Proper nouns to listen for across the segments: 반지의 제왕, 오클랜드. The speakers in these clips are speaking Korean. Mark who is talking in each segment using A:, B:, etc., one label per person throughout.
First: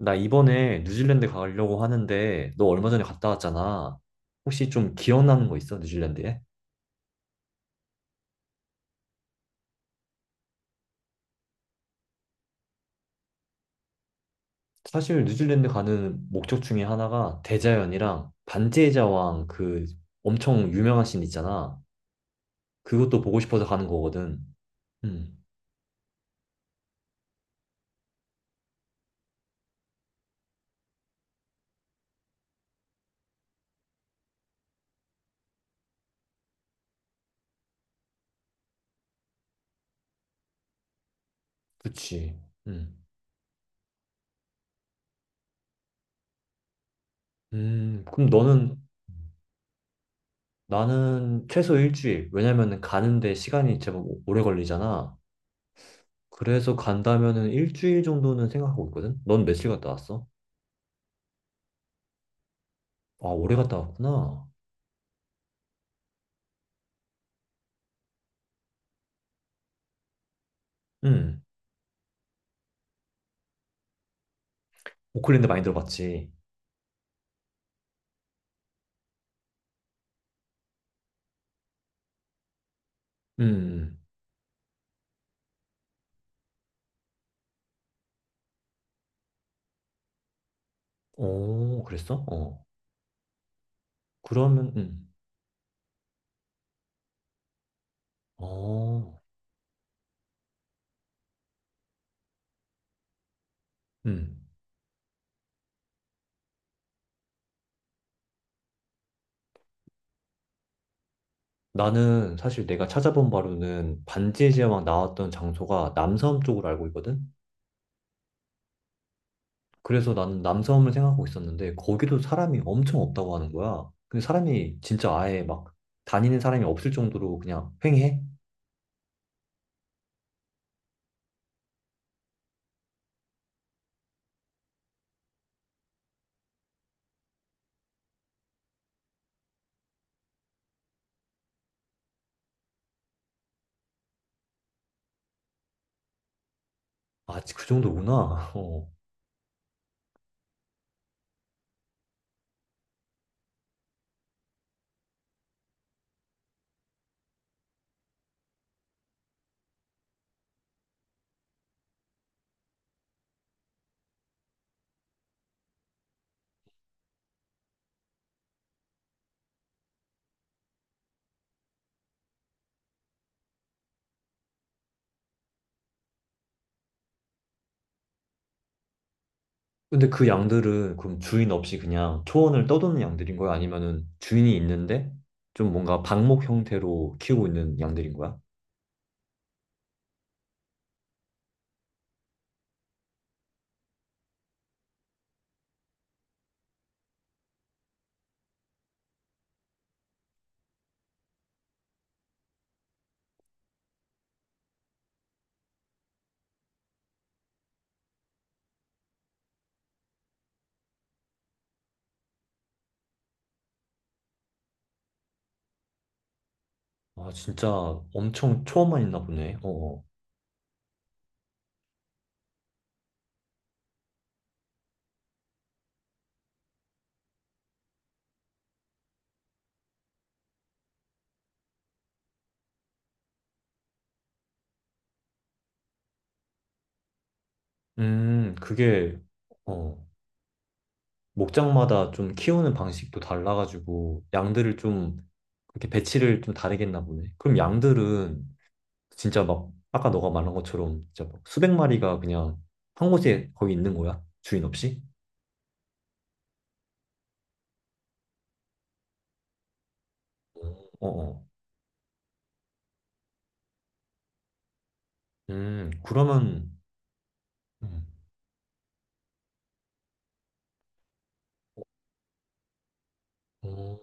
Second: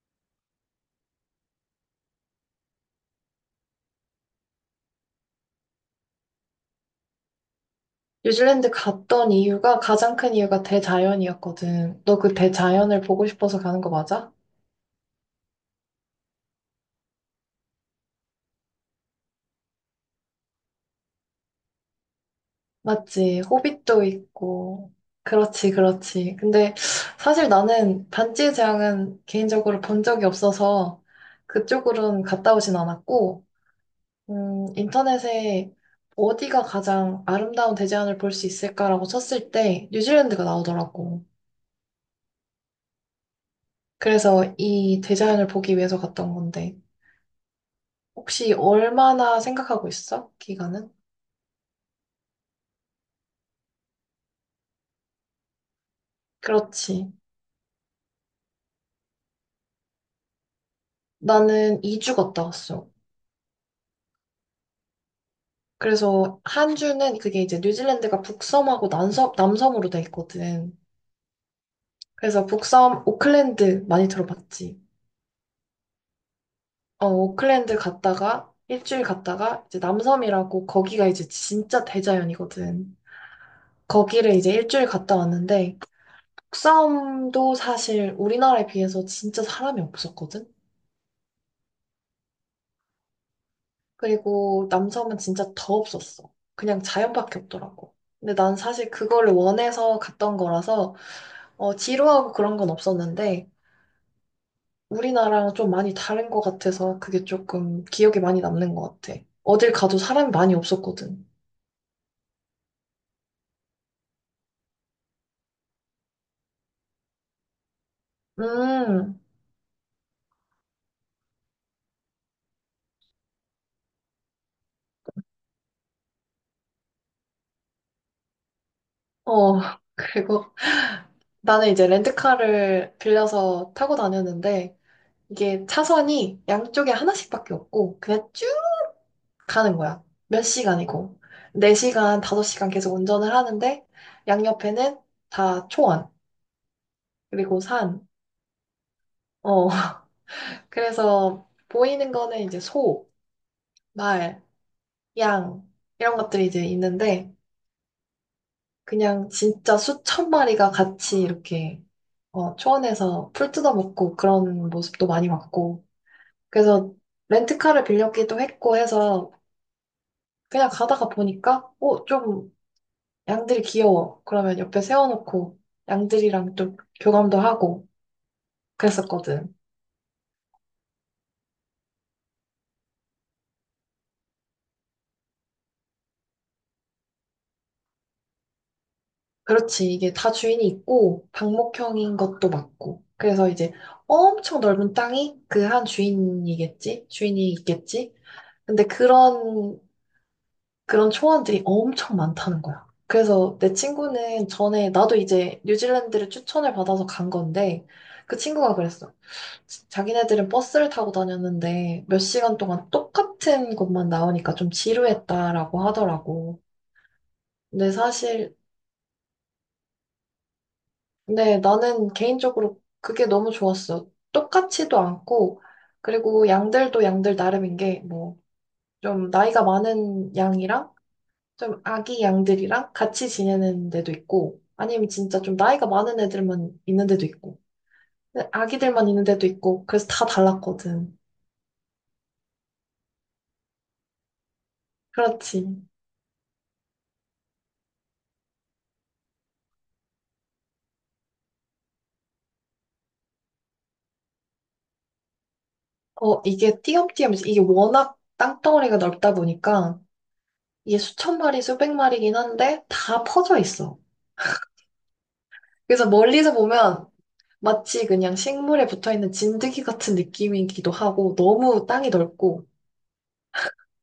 A: 나 이번에 뉴질랜드 가려고 하는데 너 얼마 전에 갔다 왔잖아. 혹시 좀 기억나는 거 있어? 뉴질랜드에?
B: 뉴질랜드 갔던 이유가 가장 큰 이유가 대자연이었거든. 너 그 대자연을 보고 싶어서 가는 거 맞아?
A: 사실 뉴질랜드 가는 목적 중에 하나가 대자연이랑 반지의 제왕 그 엄청 유명한 씬 있잖아. 그것도 보고
B: 맞지.
A: 싶어서 가는
B: 호빗도
A: 거거든.
B: 있고.
A: 음.
B: 그렇지, 그렇지. 근데 사실 나는 반지의 제왕은 개인적으로 본 적이 없어서 그쪽으로는 갔다 오진 않았고, 인터넷에 어디가 가장 아름다운 대자연을 볼 수 있을까라고 쳤을 때 뉴질랜드가 나오더라고.
A: 그치. 음.
B: 그래서 이 대자연을 보기 위해서 갔던 건데.
A: 그럼
B: 혹시
A: 너는.
B: 얼마나 생각하고 있어? 기간은?
A: 나는 최소 1주일. 왜냐면은 가는데 시간이 제법 오래 걸리잖아. 그래서
B: 그렇지.
A: 간다면은 1주일 정도는 생각하고 있거든. 넌 며칠 갔다 왔어?
B: 나는 2주 갔다 왔어.
A: 아, 오래 갔다 왔구나.
B: 그래서 한 주는 그게 이제 뉴질랜드가 북섬하고 남섬, 남섬으로 돼 있거든.
A: 음.
B: 그래서 북섬 오클랜드 많이 들어봤지?
A: 오클랜드 많이 들어봤지.
B: 오클랜드 갔다가 일주일 갔다가 이제 남섬이라고 거기가 이제 진짜 대자연이거든.
A: 음.
B: 거기를 이제 일주일 갔다 왔는데 북섬도 사실 우리나라에 비해서 진짜 사람이 없었거든?
A: 오, 그랬어? 어.
B: 그리고
A: 그러면,
B: 남섬은 진짜 더 없었어. 그냥 자연밖에 없더라고. 근데 난 사실
A: 어.
B: 그거를 원해서 갔던 거라서 지루하고 그런 건 없었는데
A: 음.
B: 우리나라랑 좀 많이 다른 것 같아서 그게 조금 기억에 많이 남는 것 같아. 어딜 가도 사람이 많이 없었거든.
A: 나는 사실 내가 찾아본 바로는 반지의 제왕 나왔던 장소가 남섬 쪽으로 알고 있거든?
B: 음,
A: 그래서 나는 남섬을 생각하고 있었는데, 거기도 사람이 엄청 없다고 하는 거야. 근데 사람이 진짜 아예 막 다니는 사람이 없을 정도로 그냥 횡해?
B: 어, 그리고 나는 이제 렌트카를 빌려서 타고 다녔는데 이게 차선이 양쪽에 하나씩밖에 없고 그냥 쭉 가는 거야. 몇 시간이고. 4시간, 5시간 계속 운전을 하는데, 양옆에는 다 초원,
A: 아,
B: 그리고
A: 그
B: 산.
A: 정도구나. 어.
B: 어, 그래서 보이는 거는 이제 소, 말, 양, 이런 것들이 이제 있는데, 그냥 진짜 수천 마리가 같이 이렇게, 초원에서 풀 뜯어먹고 그런 모습도 많이 봤고. 그래서 렌트카를 빌렸기도 했고 해서, 그냥 가다가 보니까, 좀 양들이 귀여워. 그러면 옆에 세워놓고 양들이랑 좀 교감도 하고 그랬었거든.
A: 근데 그 양들은 그럼 주인 없이 그냥 초원을 떠도는 양들인 거야? 아니면은 주인이 있는데 좀 뭔가 방목 형태로 키우고 있는 양들인 거야?
B: 그렇지. 이게 다 주인이 있고 방목형인 것도 맞고. 그래서 이제 엄청 넓은 땅이 그 한 주인이겠지? 주인이 있겠지? 근데 그런 초원들이 엄청 많다는 거야. 그래서 내 친구는 전에 나도 이제 뉴질랜드를 추천을 받아서 간 건데 그 친구가 그랬어. 자기네들은 버스를 타고 다녔는데 몇 시간 동안 똑같은 것만 나오니까 좀 지루했다라고 하더라고.
A: 아, 진짜
B: 근데 사실,
A: 엄청 초원만 있나 보네. 어.
B: 근데 나는 개인적으로 그게 너무 좋았어. 똑같지도 않고, 그리고 양들도 양들 나름인 게, 뭐, 좀 나이가 많은 양이랑 좀 아기 양들이랑 같이 지내는 데도 있고, 아니면 진짜 좀 나이가 많은 애들만 있는 데도 있고, 근데
A: 음,
B: 아기들만
A: 그게
B: 있는 데도 있고,
A: 어,
B: 그래서 다 달랐거든.
A: 목장마다 좀 키우는 방식도 달라가지고 양들을 좀
B: 그렇지.
A: 그렇게 배치를 좀 다르겠나 보네. 그럼 양들은 진짜 막 아까 너가 말한 것처럼 진짜 막 수백 마리가 그냥 한 곳에 거기 있는 거야? 주인 없이?
B: 이게 띄엄띄엄, 이제 이게 워낙 땅덩어리가 넓다 보니까 이게
A: 어,
B: 수천
A: 어.
B: 마리, 수백 마리긴 한데 다 퍼져 있어. 그래서 멀리서
A: 그러면,
B: 보면 마치
A: 음,
B: 그냥 식물에 붙어 있는 진드기 같은 느낌이기도 하고 너무 땅이 넓고
A: 어,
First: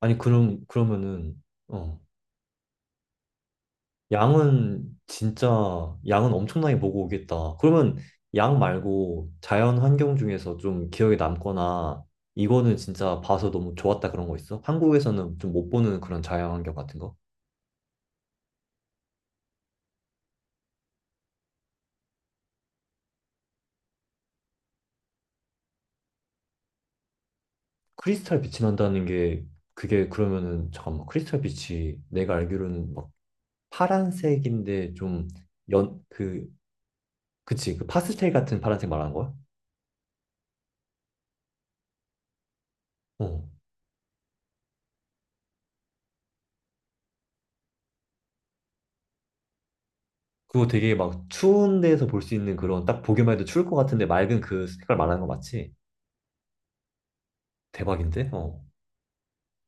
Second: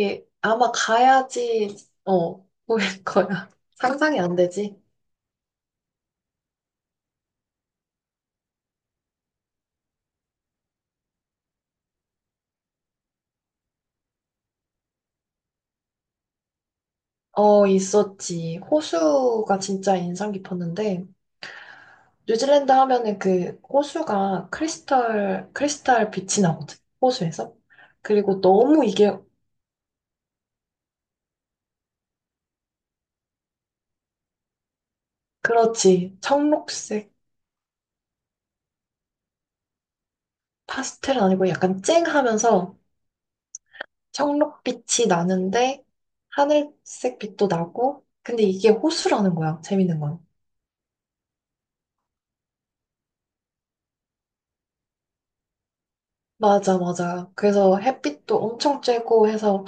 A: 아니, 그럼,
B: 아마
A: 그러면은,
B: 가야지,
A: 어,
B: 보일 거야. 상상이 안 되지?
A: 양은 진짜, 양은 엄청나게 보고 오겠다. 그러면 양 말고 자연 환경 중에서 좀 기억에 남거나, 이거는 진짜 봐서 너무 좋았다 그런 거 있어? 한국에서는 좀 못 보는 그런 자연 환경 같은 거?
B: 어, 있었지. 호수가 진짜 인상 깊었는데 뉴질랜드 하면은 그 호수가 크리스탈 빛이 나거든, 호수에서.
A: 크리스탈
B: 그리고
A: 빛이
B: 너무
A: 난다는
B: 이게,
A: 게, 그게 그러면은, 잠깐만, 크리스탈 빛이 내가 알기로는 막 파란색인데 좀 연,
B: 그렇지.
A: 그,
B: 청록색,
A: 그치, 그 파스텔 같은 파란색 말하는 거야?
B: 파스텔은 아니고 약간 쨍하면서
A: 어.
B: 청록빛이 나는데 하늘색 빛도 나고, 근데 이게 호수라는 거야, 재밌는 건.
A: 그거 되게 막 추운 데서 볼 수 있는 그런 딱 보기만 해도 추울 것 같은데 맑은 그 색깔 말하는 거 맞지?
B: 맞아, 맞아. 그래서
A: 대박인데?
B: 햇빛도
A: 어.
B: 엄청 쬐고 해서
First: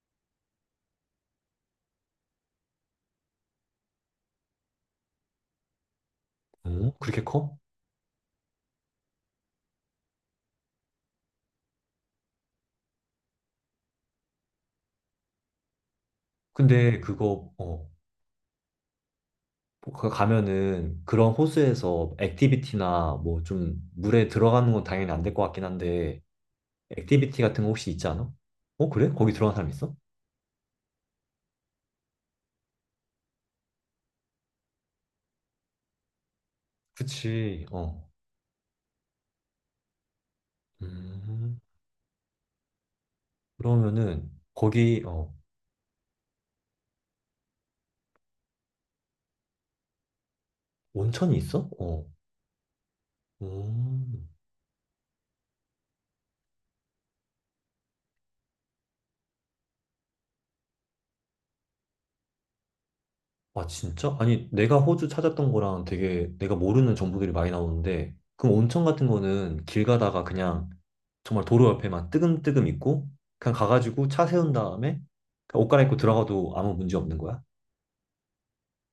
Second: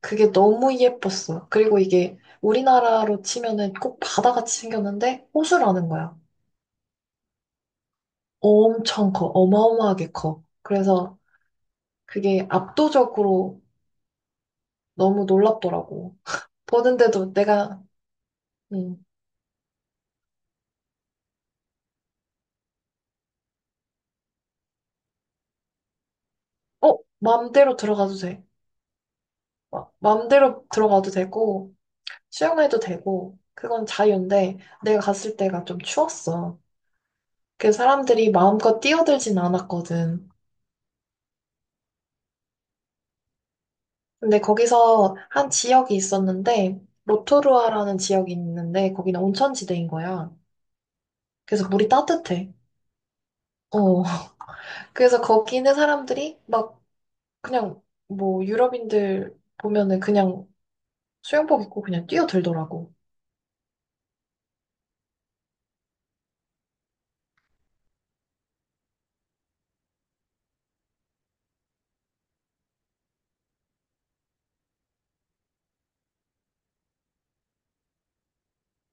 B: 그게 너무 예뻤어. 그리고 이게 우리나라로 치면은 꼭 바다같이 생겼는데 호수라는 거야.
A: 어? 그렇게 커?
B: 엄청 커. 어마어마하게 커. 그래서 그게 압도적으로 너무 놀랍더라고.
A: 근데
B: 보는데도
A: 그거,
B: 내가,
A: 어.
B: 음,
A: 거 가면은 그런 호수에서 액티비티나 뭐 좀 물에 들어가는 건 당연히 안 될 것 같긴 한데
B: 어?
A: 액티비티 같은 거
B: 마음대로
A: 혹시 있지
B: 들어가도
A: 않아?
B: 돼.
A: 어, 그래? 거기 들어간 사람 있어?
B: 마음대로 들어가도 되고, 수영해도 되고, 그건 자유인데, 내가 갔을 때가 좀 추웠어.
A: 그치.
B: 그
A: 어.
B: 사람들이 마음껏 뛰어들진 않았거든.
A: 음. 그러면은
B: 근데
A: 거기
B: 거기서
A: 어
B: 한 지역이 있었는데, 로토루아라는 지역이 있는데, 거기는 온천지대인 거야.
A: 온천이 있어?
B: 그래서 물이
A: 어.
B: 따뜻해. 어.
A: 음.
B: 그래서 거기 있는 사람들이 막 그냥 뭐 유럽인들 보면은 그냥 수영복 입고 그냥 뛰어들더라고.
A: 아, 진짜? 아니, 내가 호주 찾았던 거랑 되게 내가 모르는 정보들이 많이 나오는데, 그럼 온천 같은 거는 길 가다가 그냥 정말 도로 옆에만 뜨금뜨금 있고, 그냥 가가지고 차 세운 다음에 그냥 옷 갈아입고 들어가도 아무 문제 없는 거야?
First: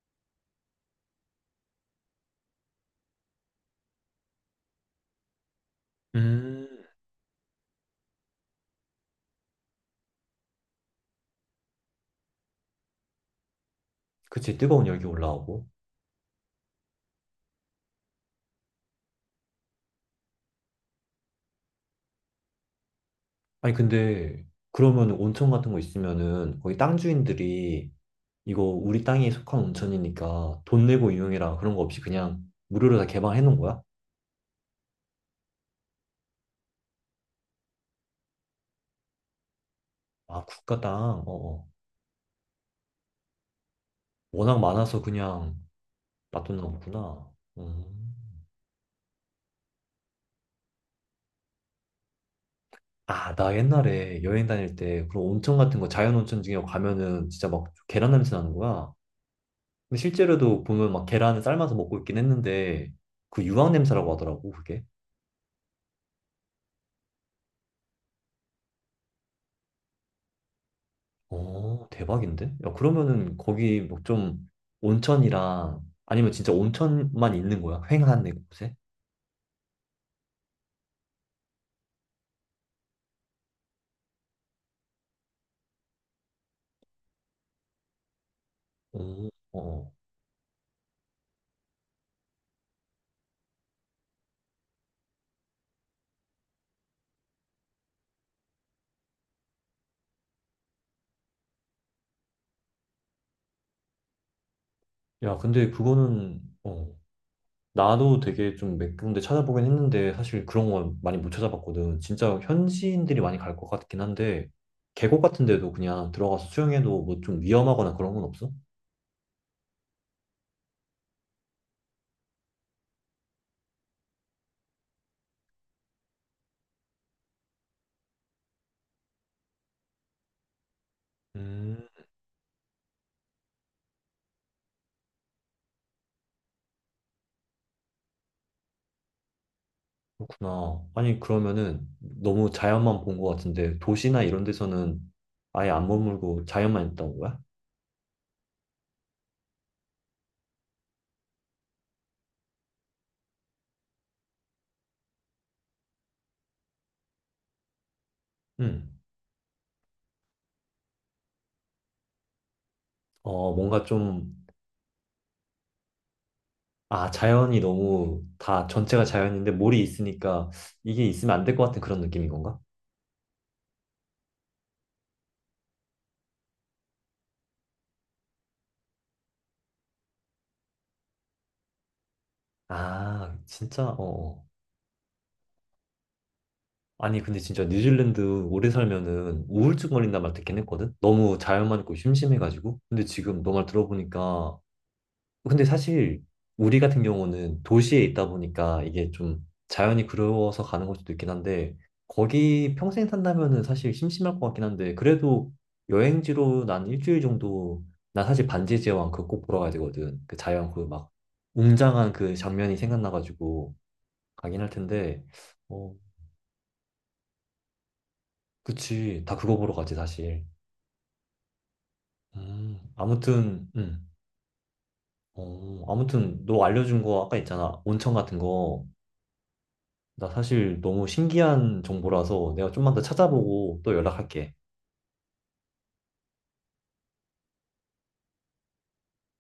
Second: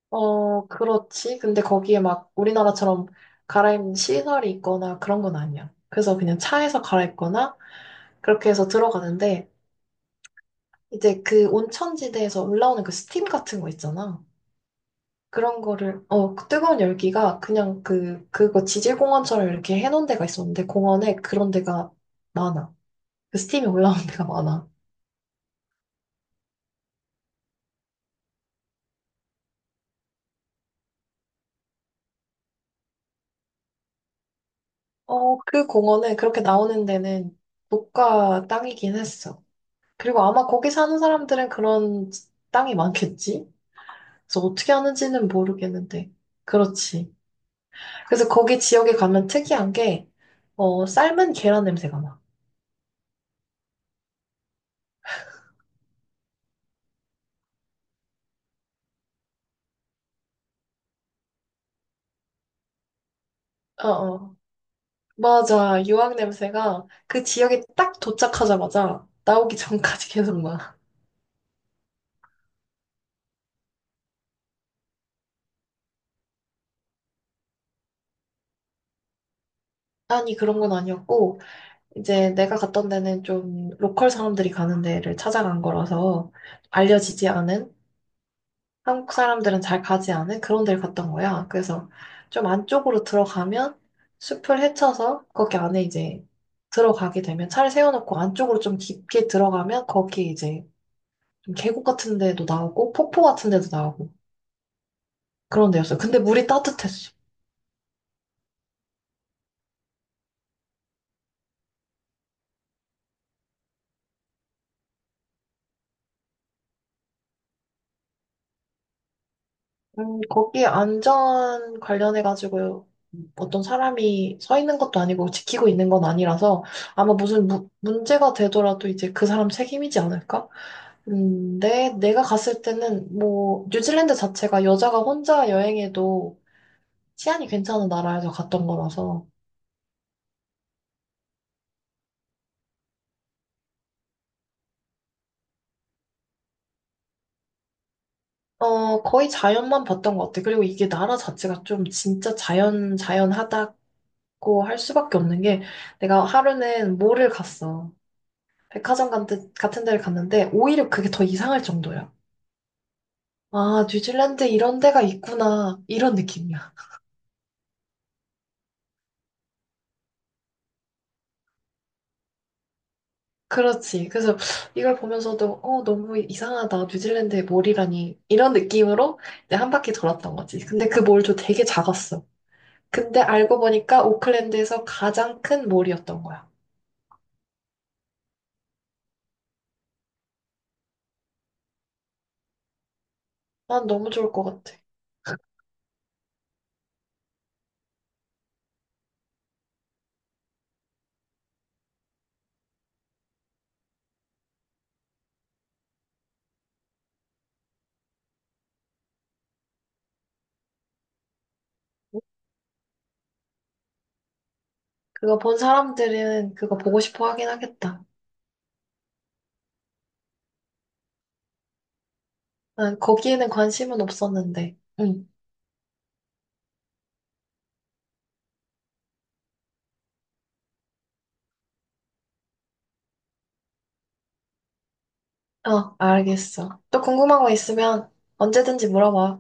B: 어, 그렇지. 근데 거기에 막 우리나라처럼 갈아입는 시설이 있거나 그런 건 아니야. 그래서 그냥
A: 음.
B: 차에서 갈아입거나 그렇게 해서 들어가는데 이제 그 온천지대에서 올라오는 그 스팀 같은 거 있잖아.
A: 그치, 뜨거운 열기
B: 그런
A: 올라오고.
B: 거를 그 뜨거운 열기가 그냥 그거 지질공원처럼 이렇게 해놓은 데가 있었는데 공원에 그런 데가 많아. 그 스팀이
A: 아니,
B: 올라오는 데가
A: 근데
B: 많아.
A: 그러면 온천 같은 거 있으면은 거기 땅 주인들이 이거 우리 땅에 속한 온천이니까 돈 내고 이용해라 그런 거 없이 그냥 무료로 다 개방해 놓은 거야?
B: 그 공원은 그렇게 나오는 데는 국가 땅이긴 했어. 그리고
A: 아,
B: 아마 거기
A: 국가 땅.
B: 사는 사람들은
A: 어, 어.
B: 그런 땅이 많겠지? 그래서
A: 워낙
B: 어떻게
A: 많아서
B: 하는지는
A: 그냥
B: 모르겠는데.
A: 맛도
B: 그렇지.
A: 나오구나. 음.
B: 그래서 거기 지역에 가면 특이한 게, 삶은 계란 냄새가 나.
A: 아, 나 옛날에 여행 다닐 때 그런 온천 같은 거 자연 온천 중에 가면은 진짜 막 계란 냄새 나는 거야. 근데 실제로도 보면 막 계란을 삶아서 먹고 있긴 했는데 그 유황
B: 어,
A: 냄새라고
B: 어.
A: 하더라고 그게.
B: 맞아. 유황 냄새가 그 지역에 딱 도착하자마자 나오기 전까지 계속 나.
A: 어, 대박인데? 야, 그러면은 거기 뭐 좀 온천이랑 아니면 진짜 온천만 있는 거야? 휑한 내 곳에?
B: 아니, 그런 건 아니었고, 이제 내가 갔던 데는 좀 로컬 사람들이 가는 데를 찾아간 거라서 알려지지 않은
A: 어,
B: 한국
A: 어.
B: 사람들은 잘
A: 어.
B: 가지 않은 그런 데를 갔던 거야. 그래서 좀 안쪽으로 들어가면 숲을 헤쳐서 거기 안에 이제 들어가게 되면 차를 세워놓고 안쪽으로 좀 깊게 들어가면 거기 이제 좀 계곡 같은 데도 나오고 폭포 같은 데도 나오고
A: 야, 근데
B: 그런 데였어. 요 근데
A: 그거는,
B: 물이
A: 어.
B: 따뜻했어.
A: 나도 되게 좀 몇 군데 찾아보긴 했는데 사실 그런 건 많이 못 찾아봤거든. 진짜 현지인들이 많이 갈 것 같긴 한데 계곡 같은 데도 그냥 들어가서 수영해도 뭐 좀 위험하거나 그런 건 없어?
B: 거기 안전 관련해가지고 어떤 사람이 서 있는 것도 아니고 지키고 있는 건 아니라서 아마 무슨 문제가 되더라도 이제 그 사람 책임이지 않을까?
A: 음.
B: 근데 내가 갔을 때는 뭐 뉴질랜드 자체가 여자가 혼자 여행해도 치안이 괜찮은 나라에서 갔던 거라서
A: 그렇구나. 아니 그러면은 너무 자연만 본 것 같은데 도시나 이런 데서는 아예 안 머물고 자연만 있다는 거야?
B: 거의 자연만 봤던 것 같아. 그리고 이게 나라 자체가 좀 진짜 자연 자연하다고 할 수밖에 없는 게 내가 하루는 몰을 갔어.
A: 음.
B: 백화점 같은 데를 갔는데 오히려 그게 더 이상할 정도야.
A: 어, 뭔가
B: 아,
A: 좀,
B: 뉴질랜드 이런 데가 있구나. 이런 느낌이야.
A: 아, 자연이 너무 다 전체가 자연인데 몰이 있으니까 이게 있으면 안 될 것 같은 그런 느낌인 건가?
B: 그렇지. 그래서 이걸 보면서도 너무 이상하다. 뉴질랜드의 몰이라니 이런 느낌으로 이제 한 바퀴 돌았던 거지. 근데 그 몰도 되게 작았어. 근데
A: 아,
B: 알고
A: 진짜?
B: 보니까
A: 어.
B: 오클랜드에서 가장 큰 몰이었던 거야.
A: 아니 근데 진짜 뉴질랜드 오래 살면은 우울증 걸린단 말 듣긴 했거든. 너무 자연만 있고 심심해가지고. 근데 지금 너 말
B: 난 너무 좋을 것
A: 들어보니까
B: 같아.
A: 근데 사실 우리 같은 경우는 도시에 있다 보니까 이게 좀 자연이 그리워서 가는 걸 수도 있긴 한데 거기 평생 산다면은 사실 심심할 것 같긴 한데 그래도 여행지로 난 1주일 정도, 난 사실 반지의 제왕 그거 꼭 보러 가야 되거든. 그 자연 그 막 웅장한 그 장면이 생각나가지고 가긴 할 텐데.
B: 그거 본
A: 어,
B: 사람들은 그거 보고 싶어 하긴 하겠다.
A: 그치. 다 그거 보러 가지, 사실. 음,
B: 난 거기에는
A: 아무튼,
B: 관심은
A: 음,
B: 없었는데. 응.
A: 아무튼, 너 알려준 거 아까 있잖아. 온천 같은 거. 나 사실 너무 신기한 정보라서 내가 좀만 더 찾아보고 또 연락할게.
B: 어, 알겠어. 또 궁금한 거 있으면 언제든지 물어봐.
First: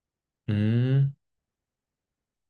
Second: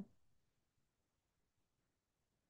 A: 음.